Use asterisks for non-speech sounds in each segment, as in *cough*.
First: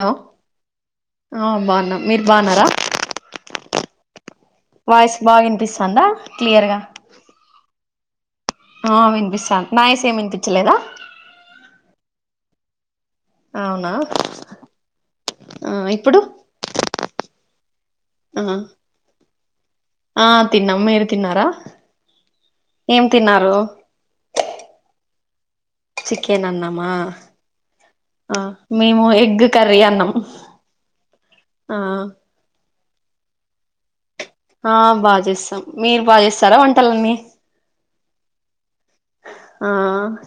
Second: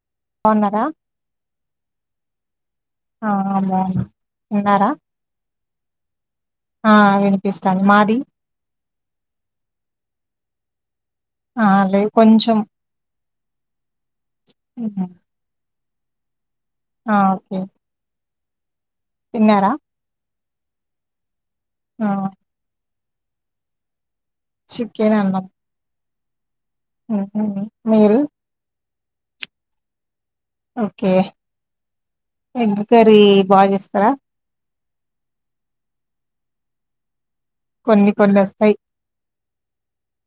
Hello బావున్నారా ఆ బావున్నాం మీరు బాగున్నారా ఆ బాగున్నా ఉన్నారా వాయిస్ బాగా వినిపిస్తందా క్లియర్ గా పిస్తాంది మాది ఆ వినిపిస్తంది నా వాయిస్ ఏం వినిపించ లేదా ఆ లేదు కొంచం అవునా ఉమ్మ్ ఇప్పుడు ఆ ఒకే ఆ తిన్నారా ఆ తిన్నాం మీరు తిన్నారా ఆ ఏం తిన్నారు చికెన్ అన్నం చికెన్ అన్నామా ఉహు. మీరు ఆ మేము ఎగ్ కర్రీ అన్నం ఓకే ఎగ్ కర్రీ బా జేస్తారా ఆ బా జేస్తాం మీరు బాగా చేస్తారా వంటలన్ని కొన్ని కొన్నొస్తాయ్ ఆ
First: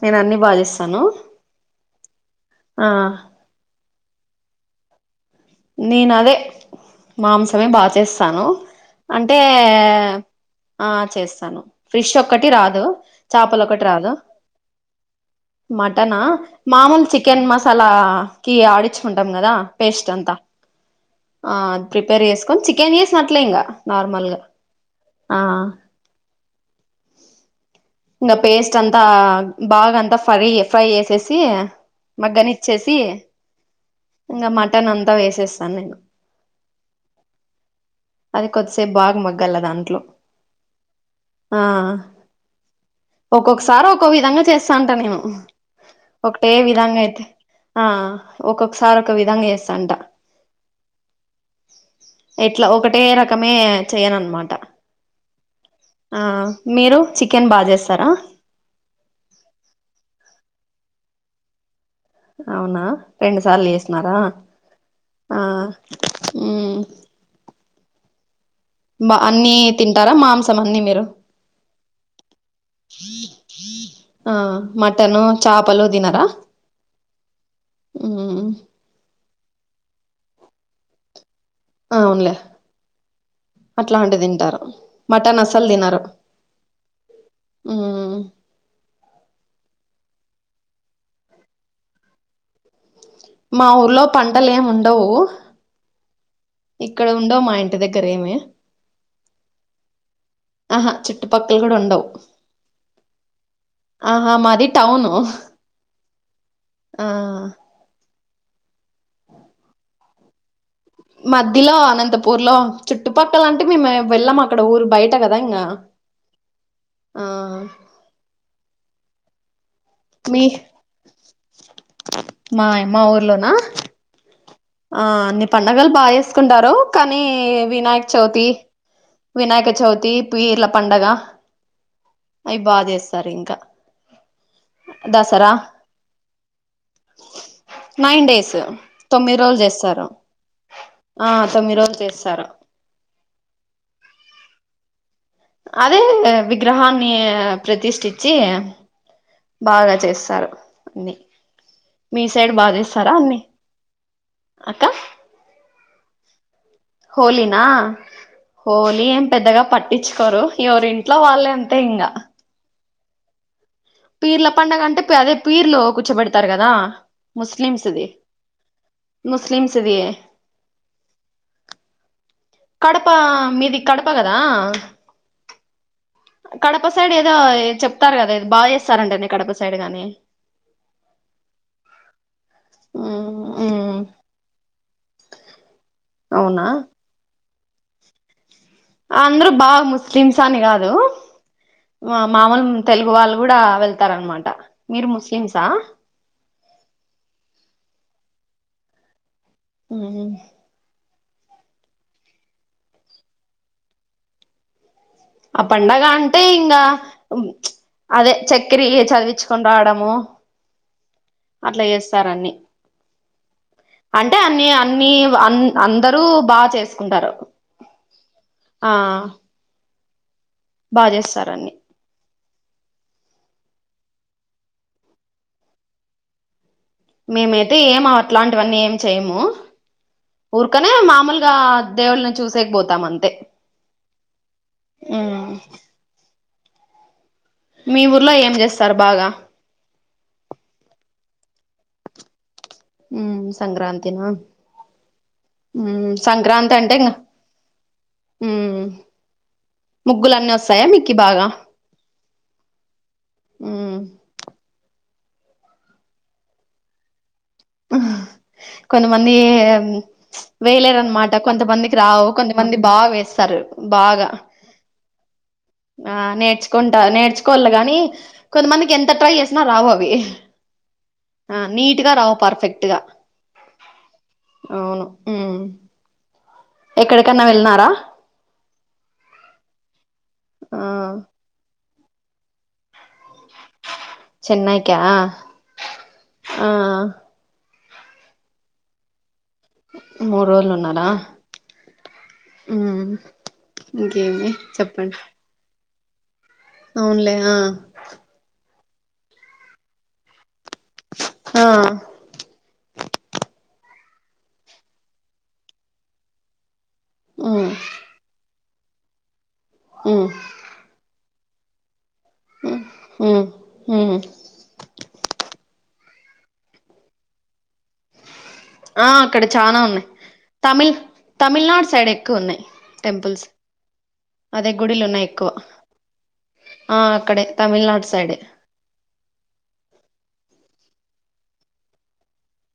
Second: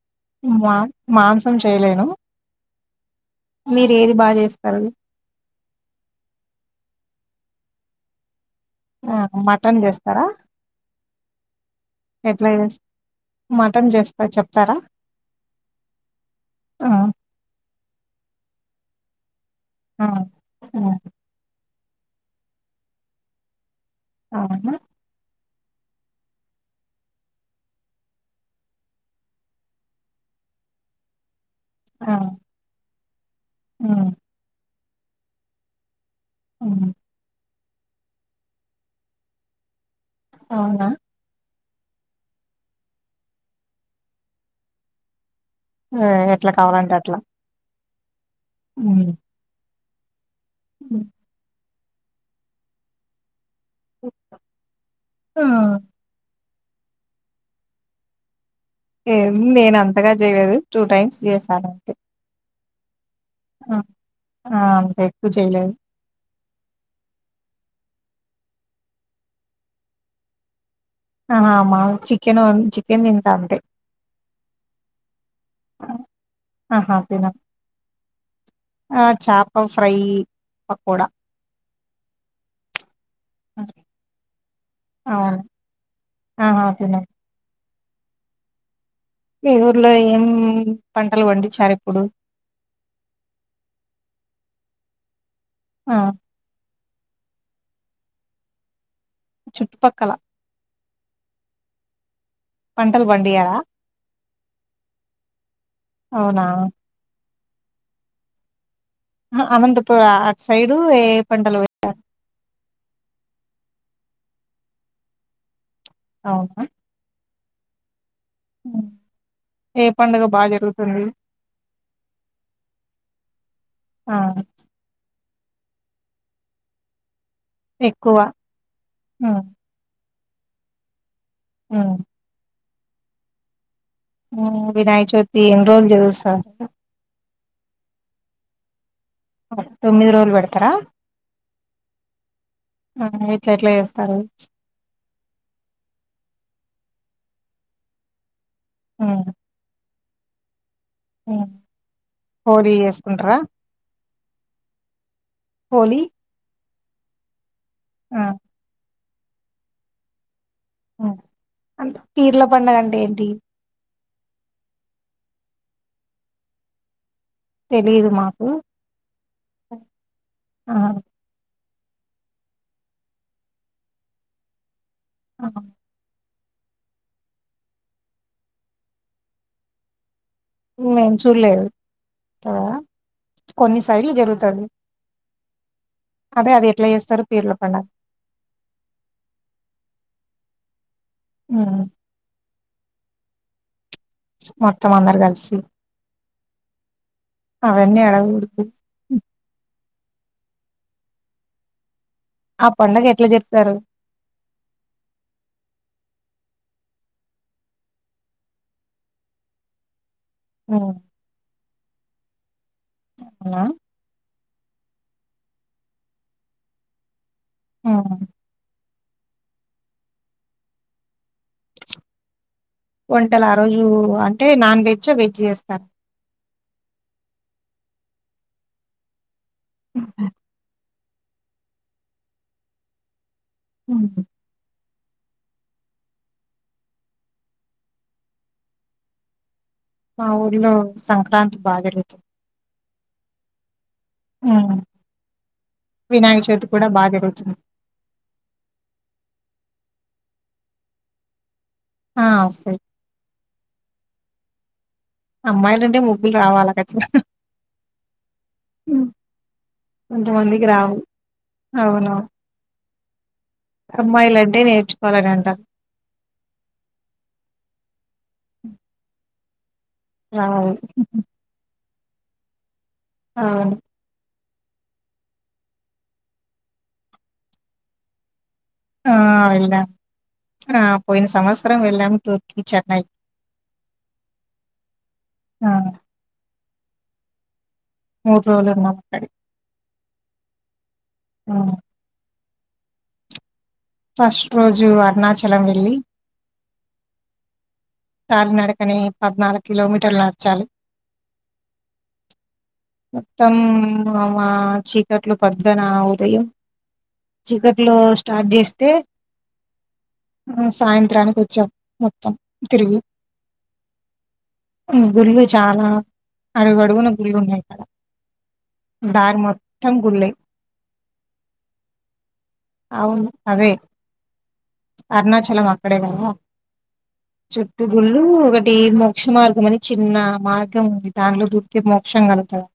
నేను అన్ని బాగా మాం చేస్తాను మాంసం చేయలేను ఆ మీరు ఏది బా జేస్తరు నేను అదే మాంసమే బా చేస్తాను ఆ అంటే మటన్ చేస్తారా ఆ చేస్తాను ఫిష్ ఒక్కటి ఎట్లా చేస్ రాదు చేపలు ఒకటి మటన్ రాదు చేస్తా చెప్తారా మటనా ఆ మామూలు చికెన్ మసాలా కి ఆడిచ్చుకుంటాం కదా ఆ పేస్ట్ అంతా ఆ ఆ అది ప్రిపేర్ చేసుకొని చికెన్ చేసినట్లే ఇంకా ఆ నార్మల్గా అవునా ఆ ఇంగ పేస్ట్ అంతా బాగా అంతా ఫ్రై ఫ్రై చేసేసి ఆ మగ్గనిచ్చేసి ఉమ్ ఇంకా మటన్ అంతా వేసేస్తాను నేను ఊహు అది కొద్దిసేపు బాగా మగ్గాల దాంట్లో అవునా ఆ ఒక్కొక్కసారి ఒక్కొ విధంగా చేస్తాంట నేను ఎట్లా ఒకటే కావాలంటే విధంగా అట్లా అయితే ఆ ఒక్కొక్కసారి ఒక విధంగా చేస్తాంట ఉ ఎట్లా ఒకటే రకమే చెయనన్నమాట ఆ! ఆ మీరు చికెన్ బా జేస్తారా ఏం నేను అంతగా చేయలేదు టూ టైమ్స్ చేసానంతే అవునా రెండు సార్లు చేసినారా ఆ! అంత ఎక్కువ ఆ చేయలేదు. ఊ బ అన్ని తింటారా మాంసం అన్నీ మీరు ఆహా మా చికెన్ చికెన్ తింతా అంతే ఆ మటను చాపలు దినరా ఆహా! తినను. ఊ ఆ చాప ఫ్రై పకోడా అవునులే అట్లాంటిది తింటారు అవును. మటన్ అస్సల్ తినరు ఆహా! తినను. ఊ మీ ఊర్లో ఏం పంటలు పండించారు ఇప్పుడు మా ఊర్లో పంటలు ఏమి ఉండవు ఆ ఇక్కడ ఉండవు మా ఇంటి దగ్గర ఏమి చుట్టుపక్కల ఆహా చుట్టు పక్కల కూడా ఉండవు పంటల్ బండియ్యరా ఆహా మాది టౌను అవునా ఆ అనంతపూరా సైడు ఏ పంటలు మధ్యలో అనంతపూర్ లో చుట్టుపక్కల అంటే మేము వెళ్ళం అక్కడ ఊరు బయట కదా ఇంకా అవును ఏ పండుగ మీ బాగా జరుగుతుంది మా ఎ మా ఊర్లోనా అవును ఆ అన్ని పండగలు బా చేసుకుంటారు కానీ వినాయక ఎక్కువ. చవితి హ్మ్. వినాయక చవితి పీర్ల పండగ హ్మ్ అవి బా చేస్తారు ఇంకా వినాయక చవితి దసరా ఎన్ని రోజులు చేస్తారు నైన్ డేస్ తొమ్మిది రోజులు చేస్తారు తొమ్మిది రోజులు పెడతారా ఆ తొమ్మిది రోజులు చేస్తారు ఆ ఎట్లా ఎట్లా చేస్తారు అదే విగ్రహాన్ని ప్రతిష్ఠించి బాగా చేస్తారు అన్ని మీ సైడ్ హోలీ బాజేస్తారా చేసుకుంటారా అన్నీ అక్క హోలీ హోలీనా హోలీ ఏం పెద్దగా పట్టించుకోరు ఎవరింట్లో వాళ్ళే అంతే అంటే ఇంకా పీర్ల పండుగ అంటే ఏంటి పీర్ల పండగ అంటే అదే పీర్లు కూర్చోబెడతారు కదా ముస్లిమ్స్ది తెలీదు మాకు ముస్లిమ్స్ది ఆ కడప మీది కడప కదా అ కడప సైడ్ ఏదో చెప్తారు కదా బా చేస్తారంటనె కడప సైడ్ గాని మేము చూడలేదు కొన్ని సైడ్లు జరుగుతాది అదే అవునా అది ఎట్లా చేస్తారు పీర్ల పండగ అందరు బాగా ముస్లిమ్స్ అని కాదు హ్మ్ మామూలు తెలుగు వాళ్ళు కూడా వెళ్తారనమాట మొత్తం మీరు అందరు కలిసి ముస్లిమ్సా అవన్నీ అడగ కూడదు హ్మ్ ఆ పండుగ ఎట్లా చెప్తారు ఆ పండగ అంటే ఇంగా అదే చక్కెర యి చదివించుకొని రావడము హ్మ్ అట్లా చేస్తారన్ని హలో అంటే అన్నీ అన్నీ అ అందరూ బా చేసుకుంటారు హ్మ్ ఆ బాగా చేస్తారన్ని. వంటలు ఆ రోజు అంటే నాన్ వెజ్ వెజ్ చేస్తారు. మేమైతే ఏమ అట్లాంటివన్నీ ఏం చేయము ఊరు, అక్కనే మామూలుగా దేవుళని చూసేక పోతాం అంతే. ఉహు ఆ మీ ఊర్లో ఏం చేస్తారు బాగా మా ఊర్లో సంక్రాంతి బాగాజరుగుతుంది. ఉ సంక్రాంతిన, హ్మ్. వినాయక చవితి సంక్రాంతి కూడా అంటే బాగా ఇకా జరుగుతుంది ఉ ముగ్గులన్నీ వస్తాయా మీకు బాగా, ఆ వస్తాయి. అమ్మాయిలుంటే ముగ్గులు రావాలి కచ్చితంగా, కొంతమంది కొంతమందికి రావు వేయలేరనమాట కొంతమందికి రావు కొ మంది బాగా వేస్తారు. బాగా అమ్మాయిల అంటే నేర్చుకోవాలని అంటారు. ఆ నేర్చుకుంటా నేర్చుకోవాలి గాని కొంతమందికి ఎంత ట్రై చేస్త, రావు అవి రావు నీట్గా రావు పర్ఫెక్ట్ గా అవును. అవును ఎక్కడికన్నా వెళ్ళన్నారా ఆ వెళ్ళాం ఆ పోయిన సంవత్సరం వెళ్ళాము టూర్కి చెన్నైకి, చెన్నైయక ఆ మూడు రోజులు ఉన్నక్కడి, మూడు రోజులు ఉన్నారాన్. ఆ ఉ ఇంకేమి చెప్పండి. కలం వెళ్ళి, అవునులే ఆ కాల్ నడకని పద్నాలుగు కిలోమీటర్లు నడచాలి ఉ హా మొత్తం మా చీకట్లు పొడ్డున ఉదయం. ఉమ్ చికట్లు స్టార్ట్ చేస్తే ఉమ్ సాయంత్రానికి వచ్చాం మొత్తం తిరిగి, ఉమ్ ఉమ్ గుళ్ళు చాలా అడుగుడుగున గుళ్ళు ఉన్నాయిక్కడ, ఆ అక్కడ చనా ఉన్నాయి్ తమిళ తమిళనాడు సైడ్ ఎక్కువ ఉన్నాయి అవును టెంపుల్స్. అదే అదే గుడిలు ఉన్నాయి ఎక్కువ అరుణాచలం అక్కడే కదా ఆ అక్కడే తమిళనాడు సైడ్ఏ అంటే మోక్ష మార్గం అని చిన్న మార్గం ఉంది దానిట్లో దుర్తే మోక్షంగా అతంది.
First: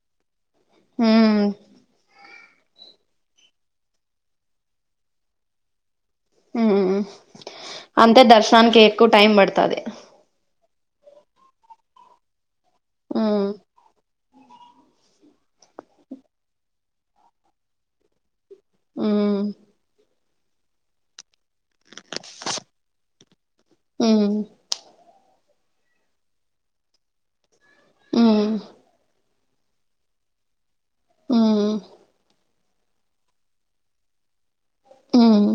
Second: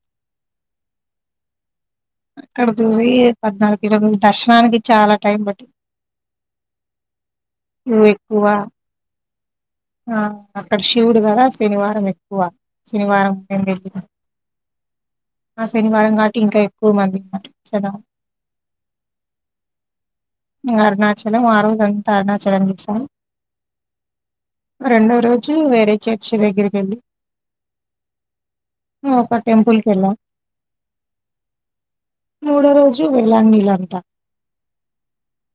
ఊహు అక్కడ దూరి పద్నాలుగు కిలోమీ దర్శనానికి చాలా టైం పట్టింది. ఉమ్ క్యూ అంటే ఎక్కువ దర్శనానికి ఎక్కువ టైం పడుతుది. ఆ అక్కడ శివుడు కదా శనివారం ఎక్కువ శనివారం ఉమ్ *inaudible* ఆ శనివారం కాట్టి ఇంకా ఎక్కువ మంది *inaudible* ఊ అరుణాచలం ఆ రోజు అంతా అరుణాచలం చూశాం ఊ రెండో రోజు వేరే చర్చ్ దగ్గరికి ఎళ్ళి ఉమ్ ఒక టెంపుల్ కెళ్ళా ఉమ్ మూడో రోజు వేళానీలంతా ఉమ్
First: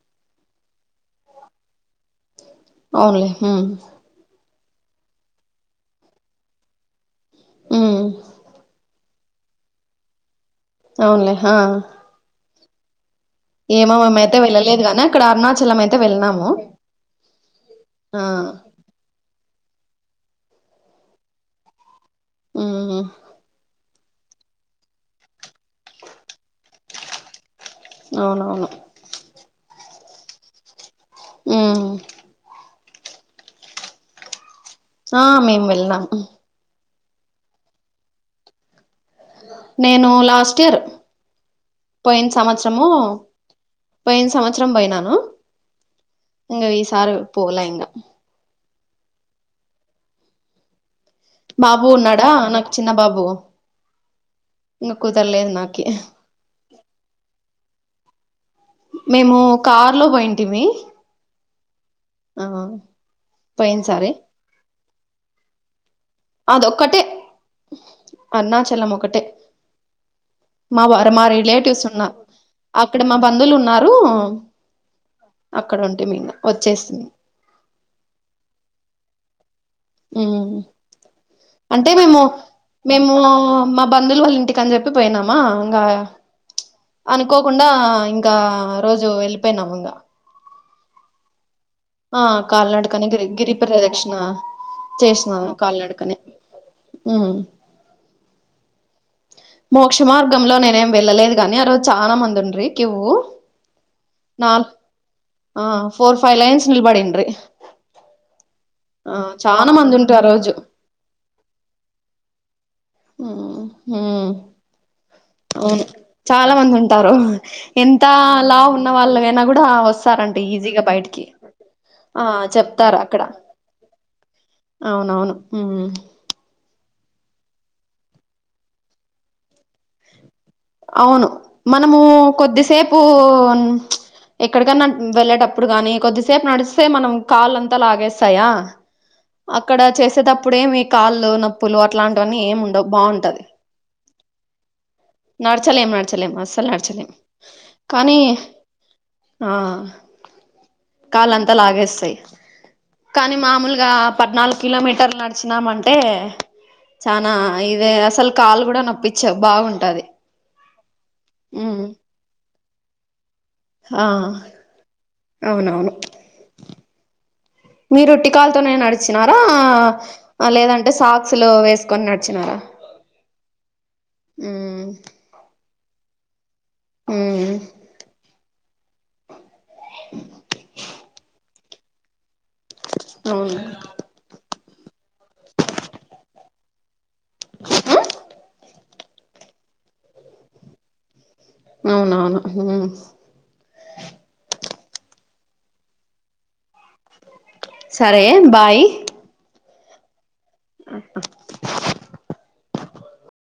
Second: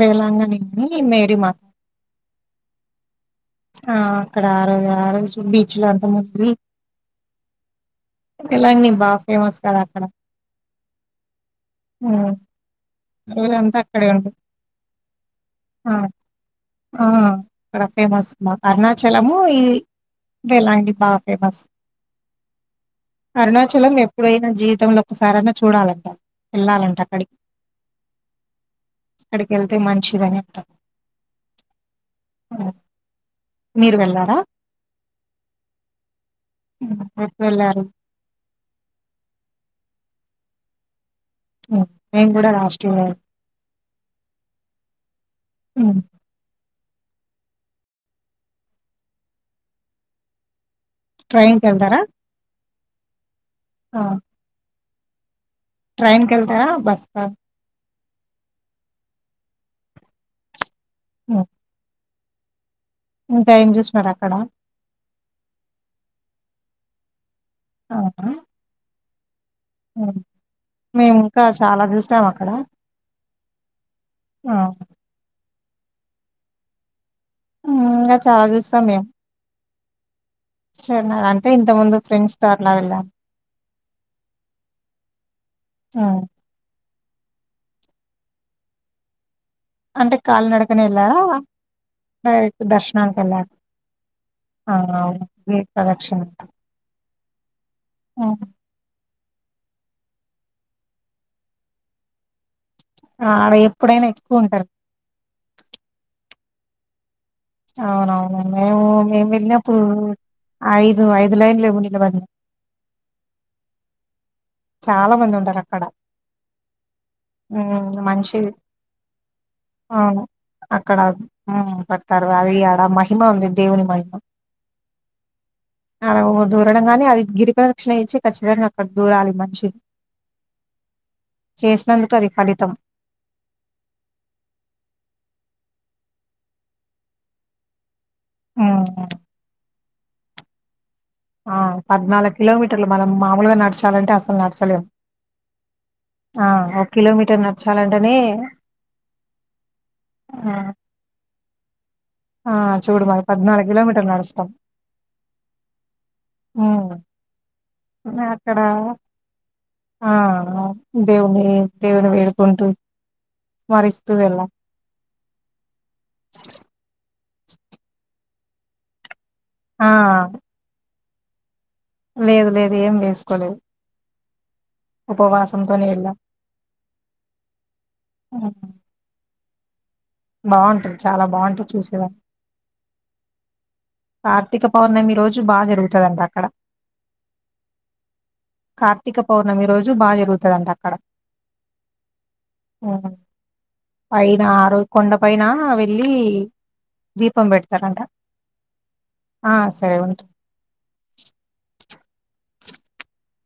వేలాంగణి అని మేరి మా అవునులే హూ ఆ అక్కడ ఆ రోజు ఆ రోజు బీచ్ లో అంతా మునివి ఊ వేలాంగ్ని బా ఫేమస్ కదా అక్కడ అవునులే హా ఉమ్. ఆ రోజంతా ఏమో అక్కడే ఉండి మేమైతే వెళ్ళలేదు గానీ ఆక్కడ అరుణాచలం ఆ అయితే వెళ్ళినాము ఆ అక్కడ ఆ ఫేమస్ మా అరుణాచలము ఇది వేలాంగిణి బాగా ఫేమస్ ఉమ్ అరుణాచలం నే ప్పుడైనా జీవితంలో ఒక్కసారి అన్నా చూడాలంట ఎళ్ళాలంట అక్కడి అవునవును అక్కడికగళ్తే మంచిది అని అంటా ఊ మీరు వెళ్లారా ఆ మేము వెళ్ళినాం ఊ ఎప్పు వెళ్లారు నేను లాస్ట్ ఇయర్ ఉమ్. పోయిన మేము కూడా లాస్ట్ సమచ్చరము ఇయర్ పోయిన సమచ్చరం పోయినాను ఇంకా ఈసారి పోలే ఇంకా ట్రైన్ బాబు కెళ్తారా? ఉన్నాడా నాకు చిన్న బాబు ఆ ఇంక కుదరలేదు నా ట్రైన్ కెళ్తారా బస్ కా మేము కార్ లో పోయింటిమి ఊ ఆ ఇంకా ఏం పోయిన చూసినారు సారి అక్కడ అదొక్కటే అవునా అరుణాచలం ఒకటే ఊ మా వారు మా రిలేటివ్స్ ఉన్నా అక్కడ. అక్కడ మా బంధువులు ఉన్నారు ఆ! అక్కడ ఉంటిమి ఇంగ వచ్చేస్తిమి ఊ ఇంకా చాలా చూస్తాం మేం ఊ అది అంతే ఇంతకు ముందు ఫ్రెండ్స్ తో ఆ మేము మా బంధువులు వాళ్ళ ఇంటికి అని చెప్పి పోయినామా ఇంగా హ్మ్. అనుకోకుండా ఇంకా ఆ రోజు వెళ్ళిపోయినాము *inaudible* అంటే కాలినడకనే ఎళ్ళారా ఆ కల్నాడకన గిరి గిరిప్రదక్షిణ ఆ! అవును. చేసినాను గిరి కాలినడకనే ప్రదక్షిణ ఉ ఆహ మోక్ష మార్గంలో నేనేమ్ వెళ్ళలేదు గాని ఆ రోజు చాలా మందుండ్రి ఆ ఆడ ఎప్పుడైనా ఎక్కువుంటారు ఆ ఫోర్ ఫైవ్ లైన్స్ నిల్బదిండ్రీ అవునవును మేము మేము చానా వెళ్ళినప్పుడు మంది ఉంట్రి ఆ రోజు ఐదు ఐదు లైన్ లేము నిలబడిడి ఊ హూ చాలా మందుం అవును చాలా మందంటారు హ్మ్. ఎంత మనిషి లాఉన్న వాళ్ళ కైనా కూడా అవును వస్తారం ఈజీగా అక్కడ బయటికి హ్మ్ ఆ పడతారు. అది ఆడ చెప్తార మహిమ అక్కడ ఉంది దేవుని మహిమ. అవునవును హూ దూరడం గాని అది గిరిప్రదక్షిణ అయితే ఖచ్చితంగా అక్కడ దూరాలి మంచిది అవును మనము ఫలితం. కొద్దిసేపు ఎక్కడికన్నా వెళ్ళేటప్పుడు గాని కొద్దిసేపు నడిస్తే మనం కాళ్ళంతా లాగేస్తాయా హ్మ్. అక్కడ చేసేటప్పుడేమీ కాళ్ ఆ పద్నాలుగు కిలోమీటర్లు మనం మామూలుగా నడచాలంటే అసలు నడచలేం నడచలేం నడచలేం ఆ! అస్సల్ ఒక నడచలేం కిలోమీటర్ నడచాలంటేనే కానీ ఆ ఆ! కాళంతా లాగేస్తాయ్ ఆ చూడు మరి పద్నాలుగు కిలోమీటర్లు నడుస్తాం పద్నాలుగు కిలోమీటర్లు నడిచినామంటే హ్మ్. చనా ఇదే అసల్ అక్కడ కాలు కూడా నొప్పిచ్చవ్ బాగుంటది ఆ దేవుని ఉమ్, దేవుని వేడుకుంటూ ఆ స్మరిస్తూ వెళ్ళ అవునవును మీరోట్టి కాళ్తోనే నడిచినారా ఆ! లేదంటే సాక్స్ లో వేస్ లేదు లేదు ఏం వేస్కోలేదు ఉమ్ ఉపవాసంతోని ఎళ్ళ ఊ బావుంటది చాలా బావుంటది చూసేదా అవును కార్తీక పౌర్ణమీ రోజు బా జరుగుతదంట అక్కడ ఊ కార్తీక పౌర్ణమి రోజు బా జరుగుతదంట అక్కడ అవునవును హూ హ్మ్. పైన ఆరో కొండ పైన వెళ్ళి దీపం పెడత్ సరే బాయ్ ఆ సరే వుంట్ ఆ హ